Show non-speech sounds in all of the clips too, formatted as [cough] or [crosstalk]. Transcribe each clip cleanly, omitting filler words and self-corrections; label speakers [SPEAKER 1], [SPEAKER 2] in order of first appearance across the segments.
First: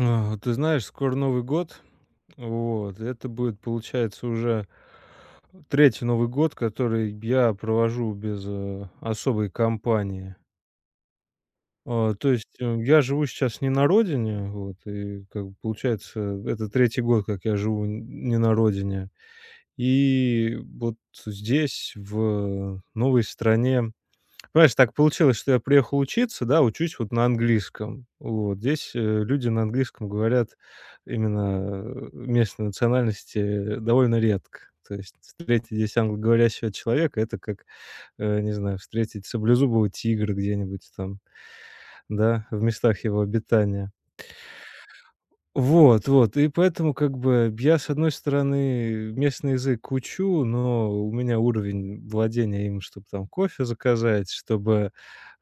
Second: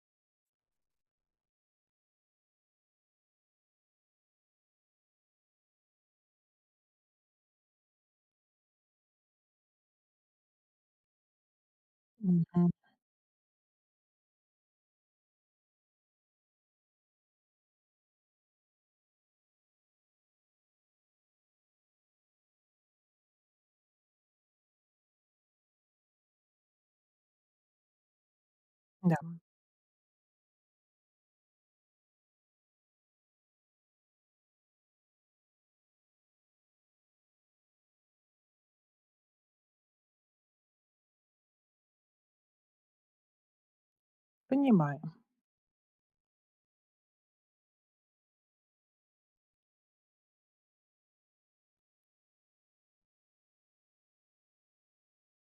[SPEAKER 1] А, ты знаешь, скоро Новый год. Вот. Это будет, получается, уже третий Новый год, который я провожу без, э, особой компании. А, то есть,
[SPEAKER 2] Мгм.
[SPEAKER 1] э, я живу сейчас не на родине, вот, и как бы получается, это третий год, как я живу н не на родине. И вот здесь, в новой стране. Понимаешь, так получилось, что я приехал учиться, да, учусь вот на английском. Вот здесь э,
[SPEAKER 2] Да,
[SPEAKER 1] люди на английском говорят именно, э, местной национальности довольно редко. То есть встретить здесь англоговорящего человека- это как, э, не знаю, встретить саблезубого тигра где-нибудь там, да, в местах его обитания.
[SPEAKER 2] понимаю.
[SPEAKER 1] Вот, вот. И поэтому как бы я, с одной стороны, местный язык учу, но у меня уровень владения им, чтобы там кофе заказать, чтобы,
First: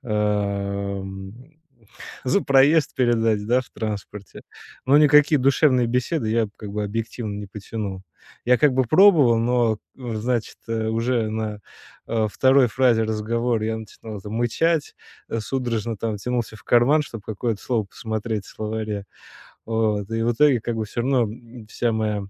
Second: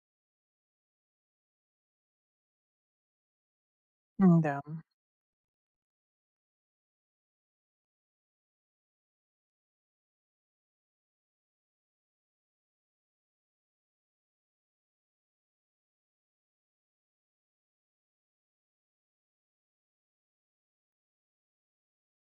[SPEAKER 1] эм, [laughs] за проезд передать, да, в транспорте.
[SPEAKER 2] М-да,
[SPEAKER 1] Но никакие душевные беседы я как бы объективно не потянул. Я как бы пробовал, но, э, значит, э, уже на, э, 2 фразе разговора я начинал там мычать, э, судорожно там тянулся в карман, чтобы какое-то слово посмотреть в словаре. Вот, и в итоге как бы все равно, м, вся моя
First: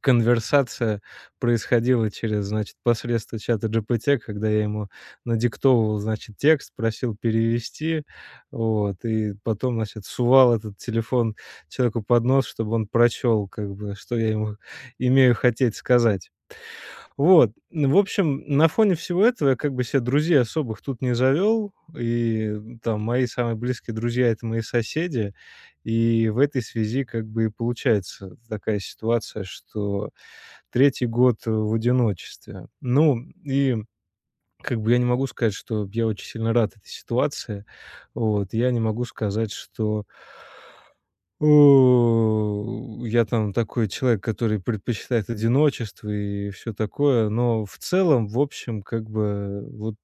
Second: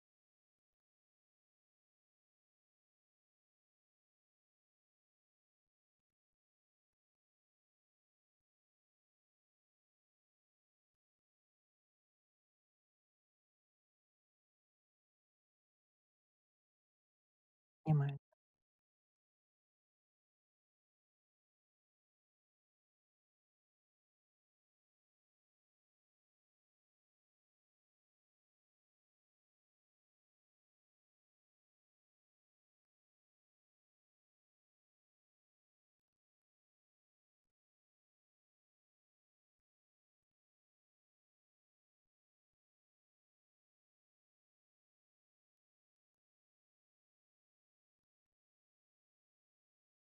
[SPEAKER 1] конверсация происходила через, значит, посредство чата GPT, когда я ему надиктовывал, значит, текст, просил перевести, вот, и потом, значит, сувал этот телефон человеку под нос, чтобы он прочел, как бы, что я ему имею хотеть сказать. Вот, н в
[SPEAKER 2] понимаю.
[SPEAKER 1] общем, на фоне всего этого я как бы себе друзей особых тут не завел, и там мои самые близкие друзья — это мои соседи. И в этой связи как бы и получается такая ситуация, что третий год, э, в одиночестве. Ну, и как бы я не могу сказать, что я очень сильно рад этой ситуации. Вот. Я не могу сказать, что у, я там такой человек, который предпочитает одиночество и все такое, но в целом, в общем, как бы вот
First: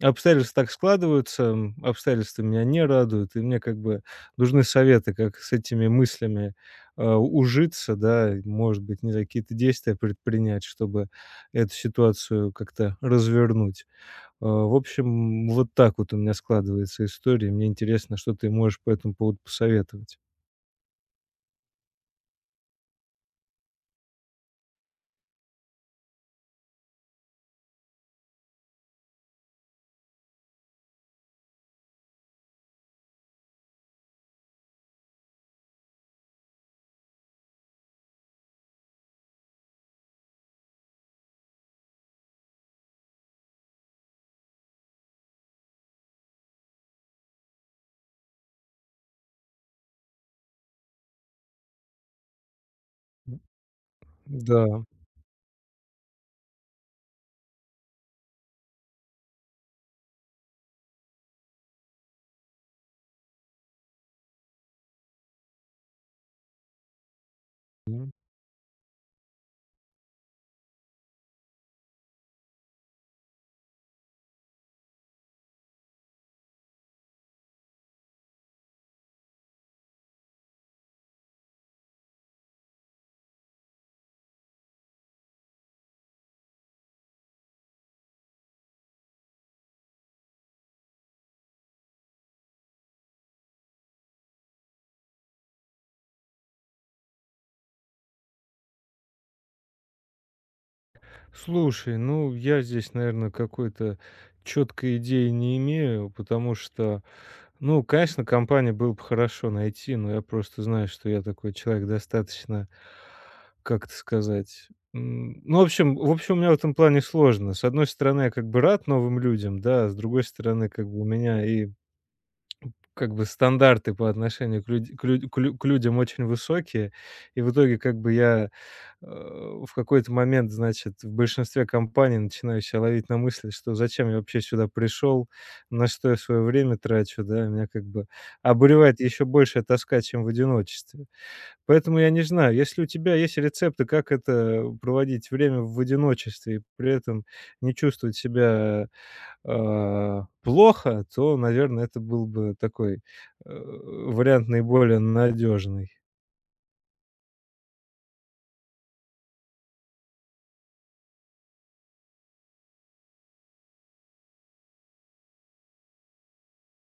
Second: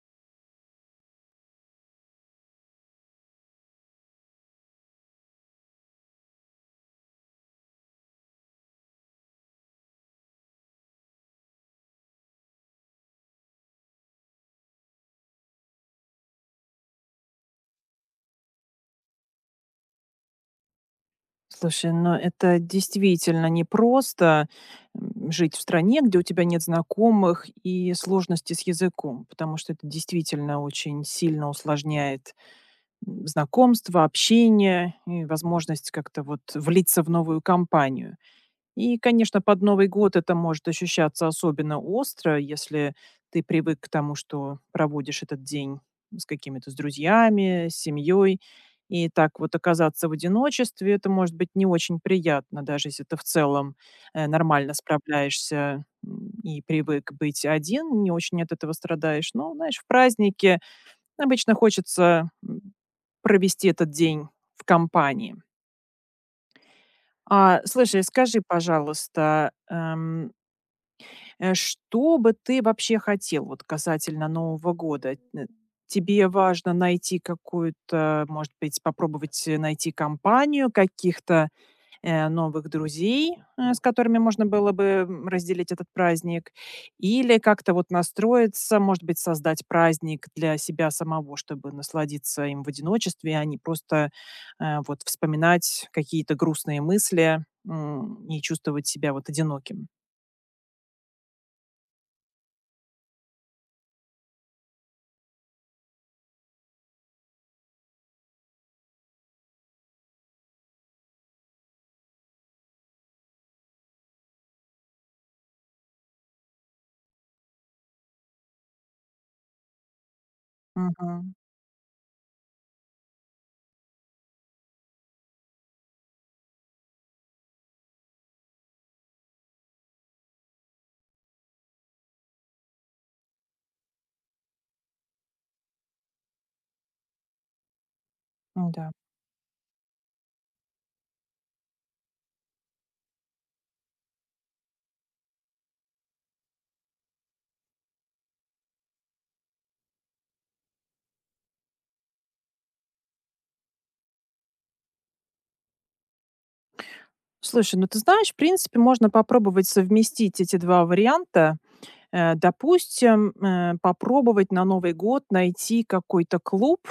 [SPEAKER 1] обстоятельства так складываются, м, обстоятельства меня не радуют, и мне как бы нужны советы, как с этими мыслями, а, ужиться, да, и, может быть, не знаю, какие-то действия предпринять, чтобы эту ситуацию как-то развернуть. А, в общем, вот так вот у меня складывается история. Мне интересно, что ты можешь по этому поводу посоветовать.
[SPEAKER 2] Слушай, но это действительно непросто, жить в стране, где у тебя нет знакомых и сложности с языком, потому что это действительно очень сильно усложняет, знакомство, общение и возможность как-то вот влиться в новую компанию. И, конечно, под Новый год это может ощущаться особенно остро, если ты привык к тому, что проводишь этот день с какими-то с друзьями, с семьей. И так вот оказаться в одиночестве, это может быть не очень приятно, даже если ты в целом нормально
[SPEAKER 1] Да.
[SPEAKER 2] справляешься, и привык быть один, не очень от этого страдаешь. Но, знаешь, в празднике обычно хочется, провести этот день в компании. А, слушай,
[SPEAKER 1] М.
[SPEAKER 2] скажи, пожалуйста, что бы ты вообще хотел вот касательно Нового года? Н Тебе важно найти какую-то, может быть, попробовать, найти компанию, каких-то, новых друзей, с которыми можно было бы, разделить этот праздник? Или как-то вот настроиться, может быть, создать праздник для себя самого, чтобы насладиться им в одиночестве, а не просто, вот вспоминать какие-то грустные мысли, и чувствовать себя вот одиноким?
[SPEAKER 1] Слушай, ну, я здесь, наверное, какой-то четкой идеи не имею, потому что, ну, конечно, компанию было бы хорошо найти, но я просто знаю, что я такой человек достаточно, как это сказать, м, ну, в общем, у меня в этом плане сложно. С одной стороны, я как бы рад новым людям, да, а с другой стороны, как бы у
[SPEAKER 2] Мгм.
[SPEAKER 1] меня и как бы стандарты по отношению к людям очень высокие, и в итоге как бы я э, в какой-то момент, значит, в большинстве компаний начинаю себя ловить на мысли, что зачем я вообще сюда пришел, на что я свое время трачу, да, меня как бы
[SPEAKER 2] Да.
[SPEAKER 1] обуревает еще большая тоска, чем в одиночестве. Поэтому я не знаю, если у тебя есть рецепты, как это проводить время в одиночестве и при этом не чувствовать себя плохо, то, наверное, это был бы такой вариант наиболее надежный.
[SPEAKER 2] Слушай, ну ты знаешь, в принципе, можно попробовать совместить эти 2 варианта. Допустим, попробовать на Новый год найти какой-то клуб,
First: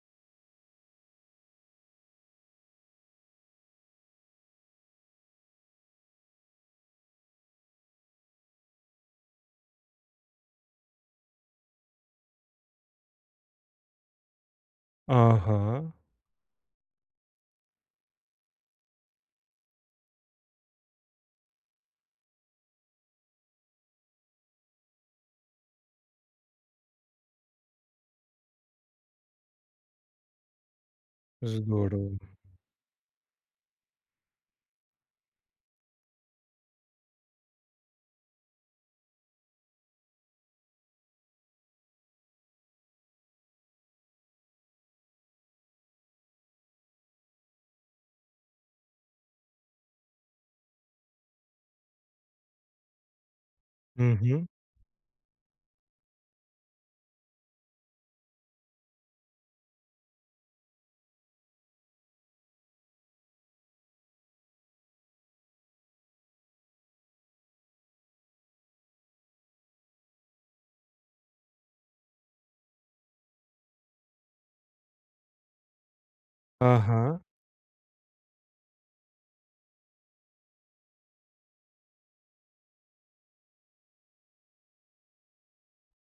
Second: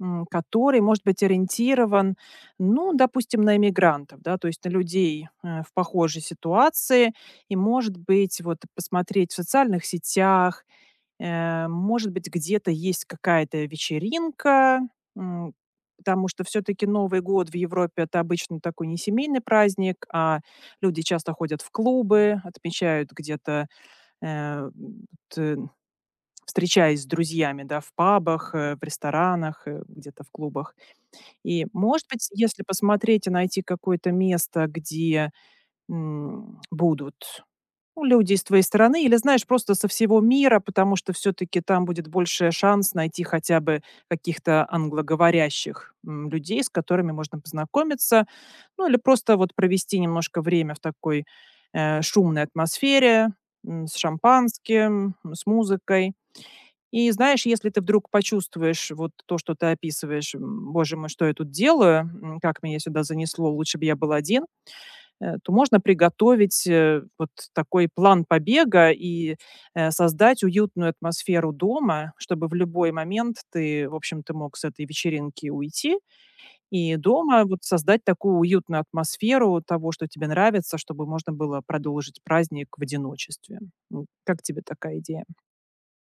[SPEAKER 2] который может быть ориентирован, ну, допустим, на эмигрантов, да, то есть на людей, в похожей ситуации. И, может быть, вот посмотреть в социальных сетях. Может быть, где-то есть какая-то вечеринка, м,
[SPEAKER 1] Ага,
[SPEAKER 2] потому что все-таки Новый год в Европе это обычно такой не семейный праздник, а люди часто ходят в клубы, отмечают где-то, э, м, т- встречаясь с друзьями, да, в пабах, в ресторанах, где-то в клубах. И, может
[SPEAKER 1] здорово.
[SPEAKER 2] быть, если посмотреть и найти какое-то место, где будут ну, люди из твоей стороны или, знаешь, просто со всего мира, потому что все таки там будет больше шанс найти хотя бы каких-то англоговорящих, людей, с которыми можно познакомиться. Ну, или просто вот провести немножко время в такой, шумной атмосфере, с шампанским, с музыкой. И знаешь, если ты вдруг почувствуешь вот то, что ты описываешь: "М, боже мой, что я тут делаю? М, как меня сюда занесло? Лучше бы я был один", то можно приготовить, вот такой план побега и, создать уютную атмосферу дома, чтобы в любой момент ты, в общем-то, мог с этой вечеринки уйти и
[SPEAKER 1] Ага.
[SPEAKER 2] дома вот создать такую уютную атмосферу того, что тебе нравится, чтобы можно было продолжить праздник в одиночестве. Как тебе такая идея?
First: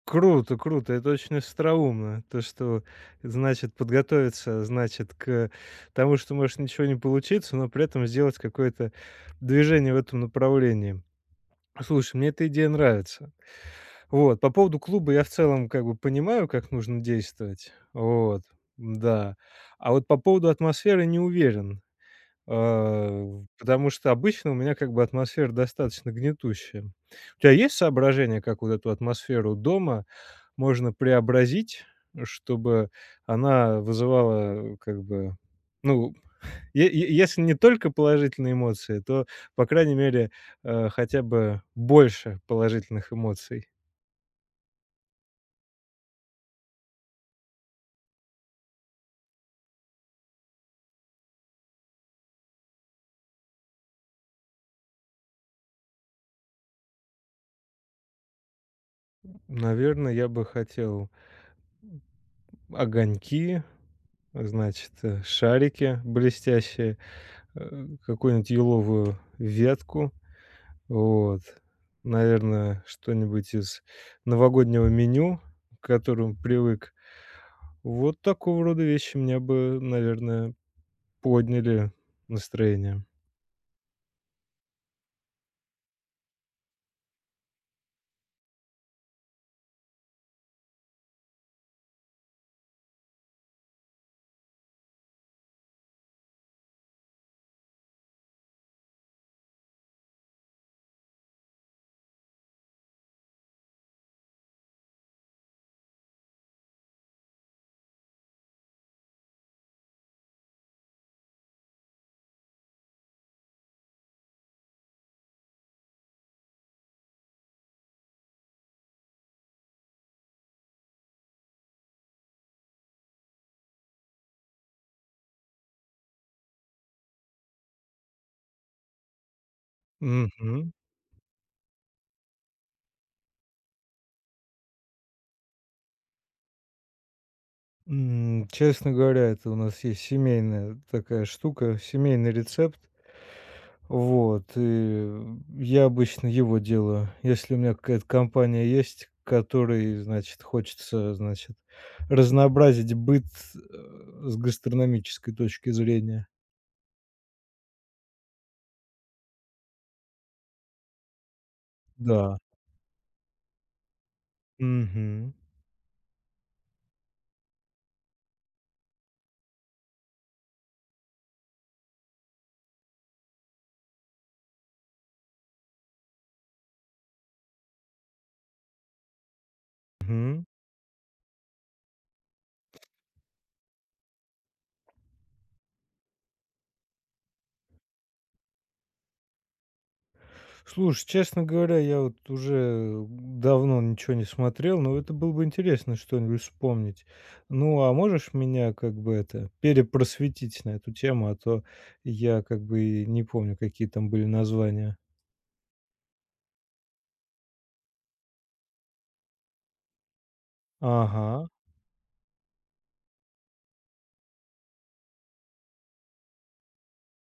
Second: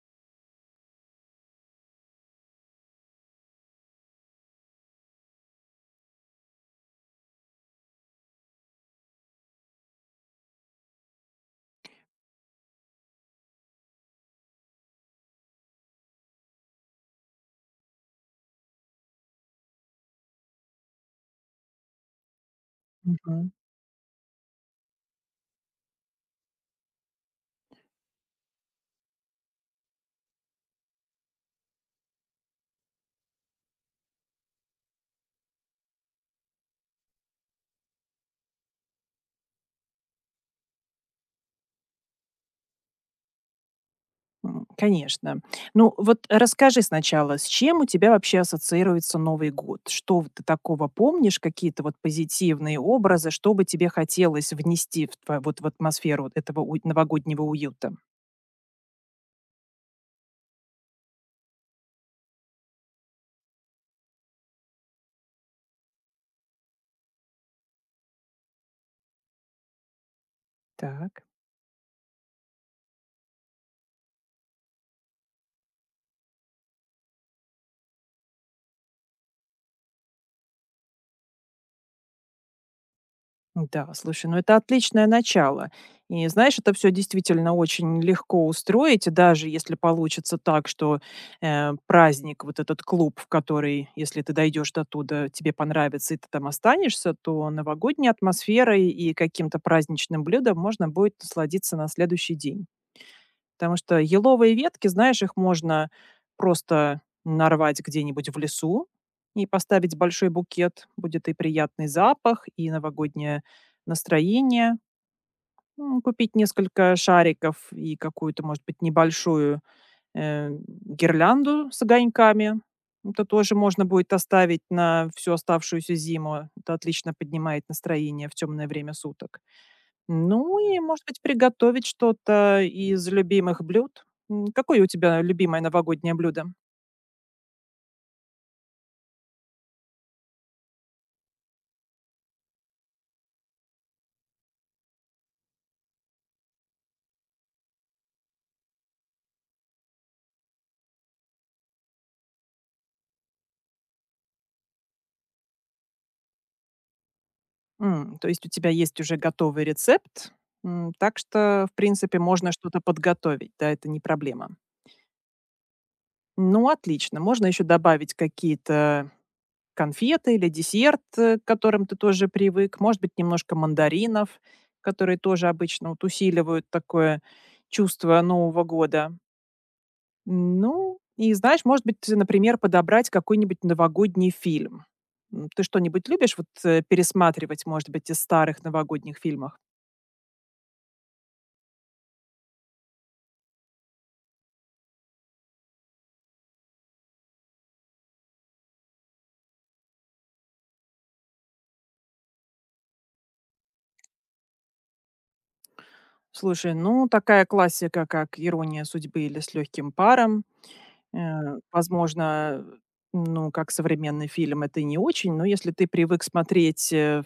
[SPEAKER 1] Круто, круто. Это очень остроумно. То, что значит подготовиться, значит к тому, что может ничего не получиться, но при этом сделать какое-то движение в этом направлении. Слушай, мне эта идея нравится. Вот. По поводу клуба я в целом как бы понимаю, как нужно действовать. Вот. Да. А вот по поводу атмосферы не уверен. Э,
[SPEAKER 2] Мгм.
[SPEAKER 1] Потому что обычно у меня как бы атмосфера достаточно гнетущая. У тебя есть соображение, как вот эту атмосферу дома можно преобразить, чтобы она вызывала, э, как бы, ну, е е если не только положительные эмоции, то, по крайней мере э, хотя бы больше положительных эмоций.
[SPEAKER 2] Конечно. Ну, вот расскажи сначала, с чем у тебя вообще ассоциируется Новый год? Что вот ты такого помнишь, какие-то вот позитивные образы, что бы тебе хотелось внести в тво вот в атмосферу вот этого уй новогоднего уюта?
[SPEAKER 1] Наверное, я бы хотел огоньки, значит, э, шарики блестящие, э, какую-нибудь еловую ветку.
[SPEAKER 2] Так.
[SPEAKER 1] Вот. Наверное, что-нибудь из новогоднего меню, к которому привык. Вот такого рода вещи мне бы, наверное, подняли настроение.
[SPEAKER 2] Да, слушай, ну это отличное начало. И знаешь, это все действительно очень легко устроить, и даже если получится так, что, праздник, вот этот клуб, в который, если ты дойдешь до туда, тебе понравится и ты там останешься, то новогодней атмосферой и каким-то праздничным блюдом можно будет насладиться на следующий день. Потому что еловые ветки, знаешь, их можно просто нарвать где-нибудь в лесу и поставить большой букет. Будет и приятный запах, и новогоднее настроение. Купить несколько шариков и какую-то, может быть, небольшую э, гирлянду с огоньками. Это тоже можно будет оставить на всю оставшуюся зиму. Это отлично поднимает настроение в темное время суток. Ну
[SPEAKER 1] Мгм.
[SPEAKER 2] и, может быть, приготовить что-то из любимых блюд. Какое у тебя любимое новогоднее блюдо?
[SPEAKER 1] М, Честно говоря, это у нас есть семейная такая штука, семейный рецепт. Вот, и я обычно его делаю. Если у меня какая-то компания есть, которой, значит, хочется, значит, разнообразить быт, э, с гастрономической точки зрения.
[SPEAKER 2] То есть у тебя есть уже готовый рецепт, так что, в принципе,
[SPEAKER 1] Да.
[SPEAKER 2] можно что-то подготовить, да, это не проблема.
[SPEAKER 1] Мгм.
[SPEAKER 2] Ну, отлично. Можно еще добавить какие-то конфеты или десерт, к которым ты тоже привык. Может быть, немножко мандаринов, которые тоже обычно вот усиливают такое чувство Нового года.
[SPEAKER 1] Мгм.
[SPEAKER 2] Ну, и знаешь, может быть, например, подобрать какой-нибудь новогодний фильм. Ты что-нибудь любишь вот, пересматривать, может быть, из старых новогодних фильмов?
[SPEAKER 1] Слушай, честно говоря, я вот уже давно ничего не смотрел, но это было бы интересно что-нибудь вспомнить. Ну, а можешь меня как бы это перепросветить на эту тему, а то я как бы и не помню, какие там были названия.
[SPEAKER 2] Слушай, ну, такая классика, как "Ирония судьбы" или "С легким паром".
[SPEAKER 1] Ага,
[SPEAKER 2] Возможно, ну, как современный фильм это и не очень, но если ты привык смотреть,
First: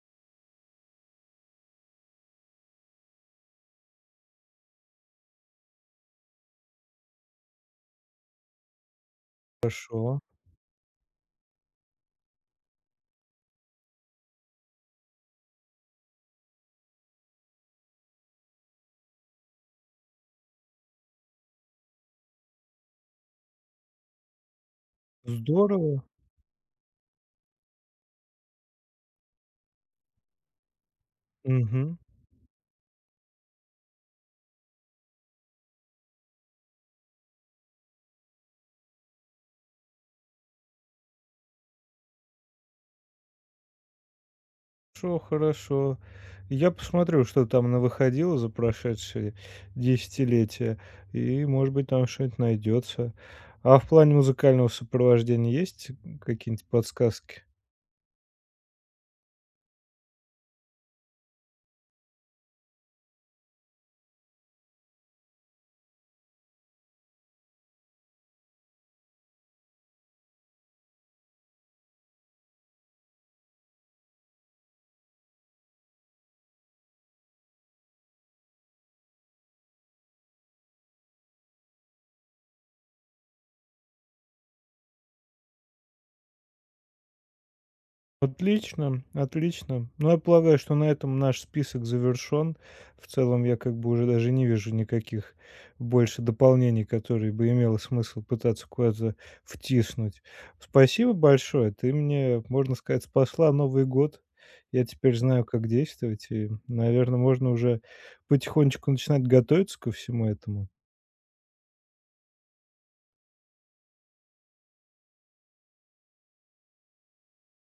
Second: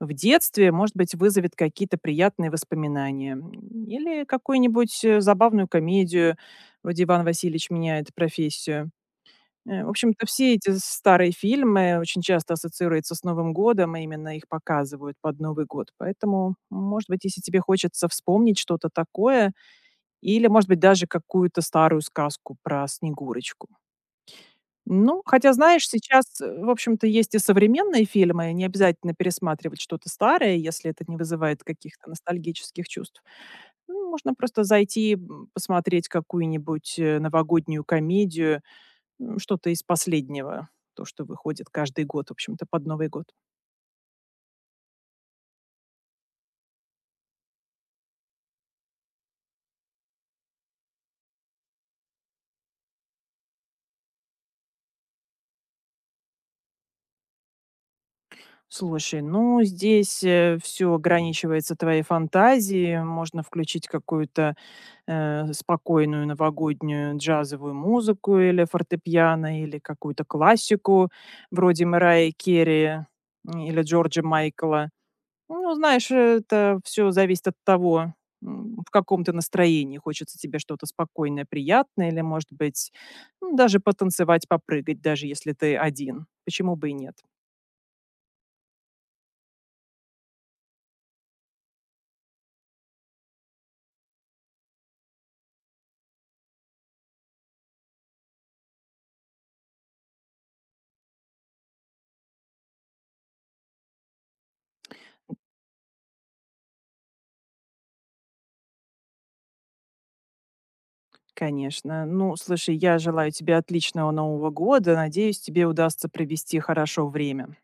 [SPEAKER 2] в детстве, может быть, вызовет какие-то приятные воспоминания. Или какую-нибудь, забавную комедию вроде "Иван Васильевич меняет профессию". В
[SPEAKER 1] хорошо.
[SPEAKER 2] общем-то, все эти старые фильмы очень часто ассоциируются с Новым годом, и именно их показывают под Новый год. Поэтому, может быть, если тебе хочется вспомнить что-то такое или, может быть, даже какую-то старую сказку про Снегурочку. Ну, хотя, знаешь,
[SPEAKER 1] Здорово.
[SPEAKER 2] сейчас, в общем-то, есть и современные фильмы, не обязательно пересматривать что-то старое, если это не вызывает
[SPEAKER 1] Мгм.
[SPEAKER 2] каких-то ностальгических чувств. Ну, можно просто зайти, посмотреть какую-нибудь новогоднюю комедию, что-то из последнего, то, что выходит каждый год, в общем-то, под Новый год.
[SPEAKER 1] Хорошо, хорошо. Я посмотрю, что там навыходило за прошедшие десятилетия, и, может быть, там что-нибудь найдется. А в плане музыкального сопровождения есть какие-нибудь подсказки?
[SPEAKER 2] Слушай, ну, здесь, все ограничивается твоей фантазией. Можно включить какую-то, спокойную новогоднюю джазовую музыку или фортепиано, или какую-то классику вроде Мэрайи Керри, или Джорджа Майкла. Ну, знаешь, это все зависит от того, в каком ты настроении. Хочется тебе что-то спокойное, приятное или, может быть, ну, даже потанцевать, попрыгать, даже если ты один. Почему бы и нет?
[SPEAKER 1] Отлично, отлично. Ну, я полагаю, что на этом наш список завершен. В целом, я как бы уже даже не вижу никаких больше дополнений, которые бы имело смысл пытаться куда-то втиснуть. Спасибо большое. Ты мне, можно сказать, спасла Новый год. Я теперь знаю, как действовать, и, наверное, можно уже потихонечку начинать готовиться ко всему этому.
[SPEAKER 2] Конечно. Ну, слушай, я желаю тебе отличного Нового года. Надеюсь, тебе удастся провести хорошо время.